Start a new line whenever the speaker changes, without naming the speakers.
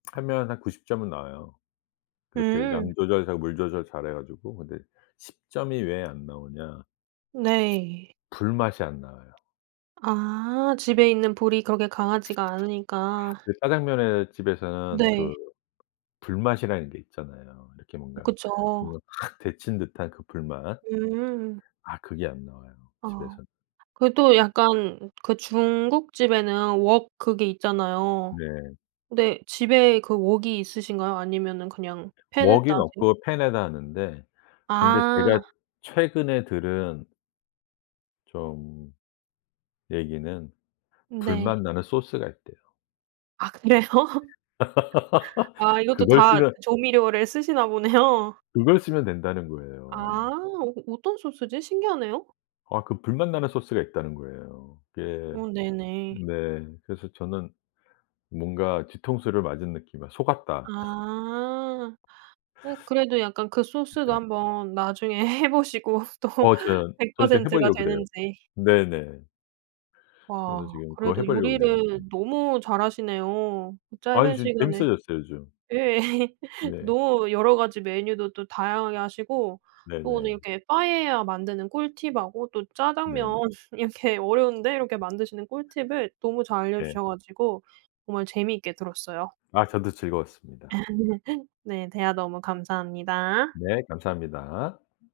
하면 한 90 점은 나와요. 그렇게
음.
양 조절 잘 물 조절 잘해가지고. 근데 10 점이 왜 안 나오냐.
네.
불맛이 안 나와요.
아 집에 있는 불이 그렇게 강하지가 않으니까.
그 짜장면에 집에서는
네.
그 불맛이라는 게 있잖아요. 이렇게 뭔가
그쵸.
뭔가 확 데친 듯한 그 불맛.
음.
아 그게 안 나와요
아.
집에선.
그 또 약간 그 중국집에는 웍 그게 있잖아요.
네.
네 집에 그 웍이 있으신가요? 아니면은 그냥 팬에다
웍은
하세요?
없고 팬에다 하는데 근데
아.
제가 최근에 들은 좀 얘기는 불맛
네.
나는 소스가 있대요.
아 그래요? 아 이것도
그걸
다
쓰면
조미료를 쓰시나 보네요.
그걸 쓰면 된다는
아.
거에요.
어 어떤 소스지? 신기하네요.
아 그 불맛 나는 소스가 있다는 거예요. 예.
어 네네.
네. 그래서 저는. 뭔가 뒤통수를 맞은 느낌이 '아 속았다.'
아. 어 그래도 약간 그 소스도
네.
한번 나중에 해보시고 또
어 전
100
전 이제
퍼센트가
해보려고 그래요.
되는지.
네네. 그래서
와
지금 그거
그래도
해보려 그래요.
요리를 너무 잘하시네요.
아이
짧은
지금
시간에.
재밌어졌어요 요즘.
예
네.
노 여러 가지 메뉴도 또 다양하게 하시고 또 오늘
네네.
이렇게 파에야 만드는 꿀팁 하고 또
네.
짜장면 이렇게 어려운데 이렇게 만드시는 꿀팁을 너무 잘
네.
알려주셔 가지고 정말 재미있게 들었어요.
아 저도 즐거웠습니다.
네 대화 너무 감사합니다.
네 감사합니다.